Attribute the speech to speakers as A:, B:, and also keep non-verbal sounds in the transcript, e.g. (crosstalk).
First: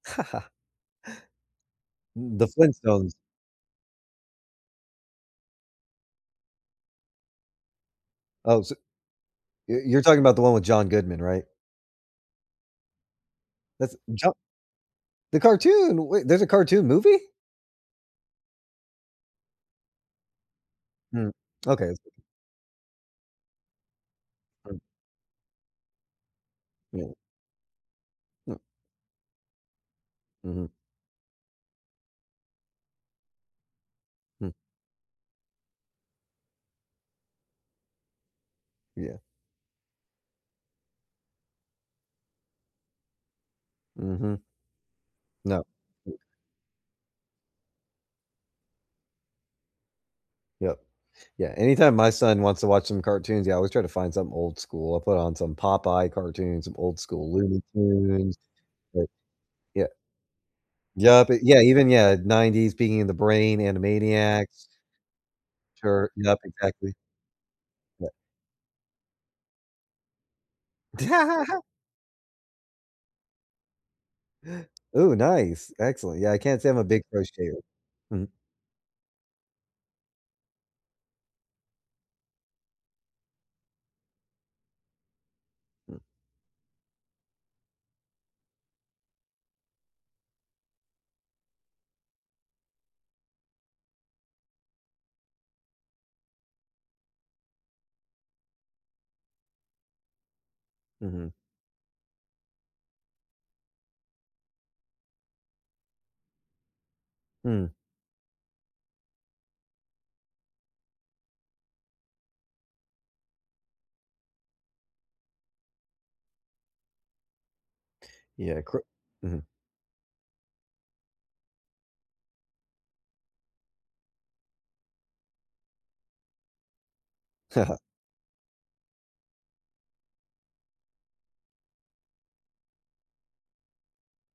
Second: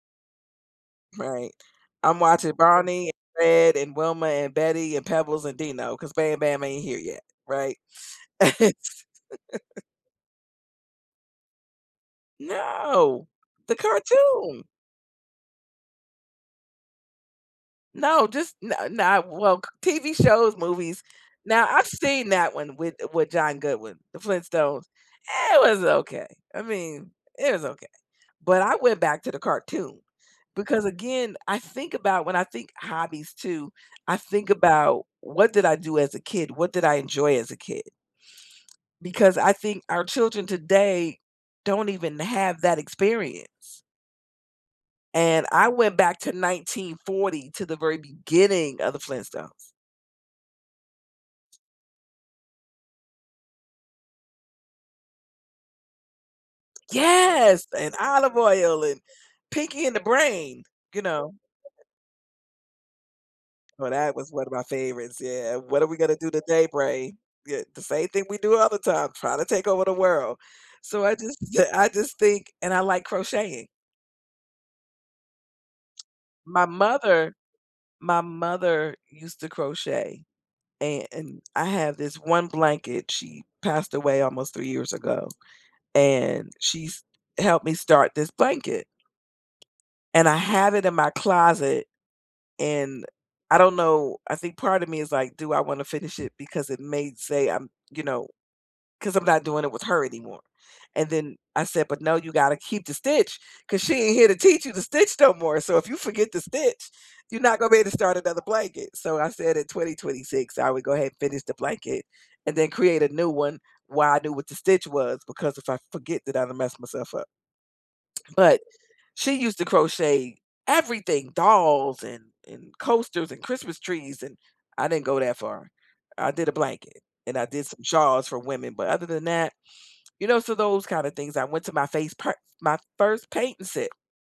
A: (chuckles)
B: Right. I'm
A: M The
B: watching Bonnie,
A: Flintstones.
B: and Fred, and Wilma, and Betty, and Pebbles, and Dino, 'cause Bam Bam ain't here yet, right?
A: Oh,
B: (laughs)
A: so y you're talking about the one with John Goodman, right?
B: No. The
A: That's Jo
B: cartoon.
A: the cartoon? Wait, there's a cartoon movie?
B: No, just n no well, c TV shows, movies.
A: Mm.
B: Now, I've
A: Okay, I see
B: seen that one with with John Goodwin, the
A: Hmm.
B: Flintstones. It was okay, I
A: Yeah.
B: mean, it was okay,
A: Hmm.
B: but I went back to the cartoon
A: Mhm.
B: because, again, I think about when I think hobbies, too, I think
A: Hmm.
B: about, what did I do as a kid? What did I enjoy as a kid?
A: Yeah.
B: Because I think our children, today, don't even have that experience.
A: Mhm.
B: And
A: No,
B: I went
A: h
B: back to 1940, to the very beginning of the Flintstones.
A: Yep. Yeah, anytime my son wants to watch some cartoons, yeah, I always try to find something old school. I put on some Popeye cartoons, some old school Looney
B: Yes! And Olive
A: Tunes,
B: Oyl and
A: that
B: Pinky
A: yeah.
B: and the Brain, you
A: Yep,
B: know?
A: it yeah, even, yeah, 90s, Pinky and the Brain,
B: Well, that was one of my
A: Animaniacs.
B: favorites, yeah. "What are we
A: Ter
B: gonna do
A: nup,
B: today,
A: exactly.
B: Brain?" Yeah. "The same
A: Yeah.
B: thing we do all the time, trying to take over the world." So, I just
A: (laughs)
B: (chuckles) I just think and I like crocheting.
A: Ooh, nice. Excellent. Yeah, I can't
B: My
A: say I'm a big
B: mother,
A: crocheter.
B: my
A: Mhm.
B: mother used to crochet, and I have this one blanket. She passed away almost 3 years ago,
A: Mm.
B: and she's helped me start this blanket, and I have it in my closet, and, I don't know, I think part of me is like, "Do I wanna finish it," because it may say I'm, you know 'cause I'm not doing it with her anymore, and,
A: Mhm.
B: then, I said, "But, no, you gotta keep the stitch 'cause she ain't here to teach you to stitch no more. So if you forget to stitch, you not gonna
A: Hmm.
B: be able to start another blanket." So I said at 2026 I would go ahead and finish the blanket and then create a new one while I knew what the stitch was because if I forget, then I'd have messed myself up,
A: Yeah,
B: but,
A: cro
B: she
A: mhm.
B: used to crochet everything, dolls and and coasters and Christmas trees, and I didn't go that far. I did a blanket, and I did
A: (chuckles)
B: some shawls for women, but other than that, you know, so those kind of things. I went to my face per my first painting set.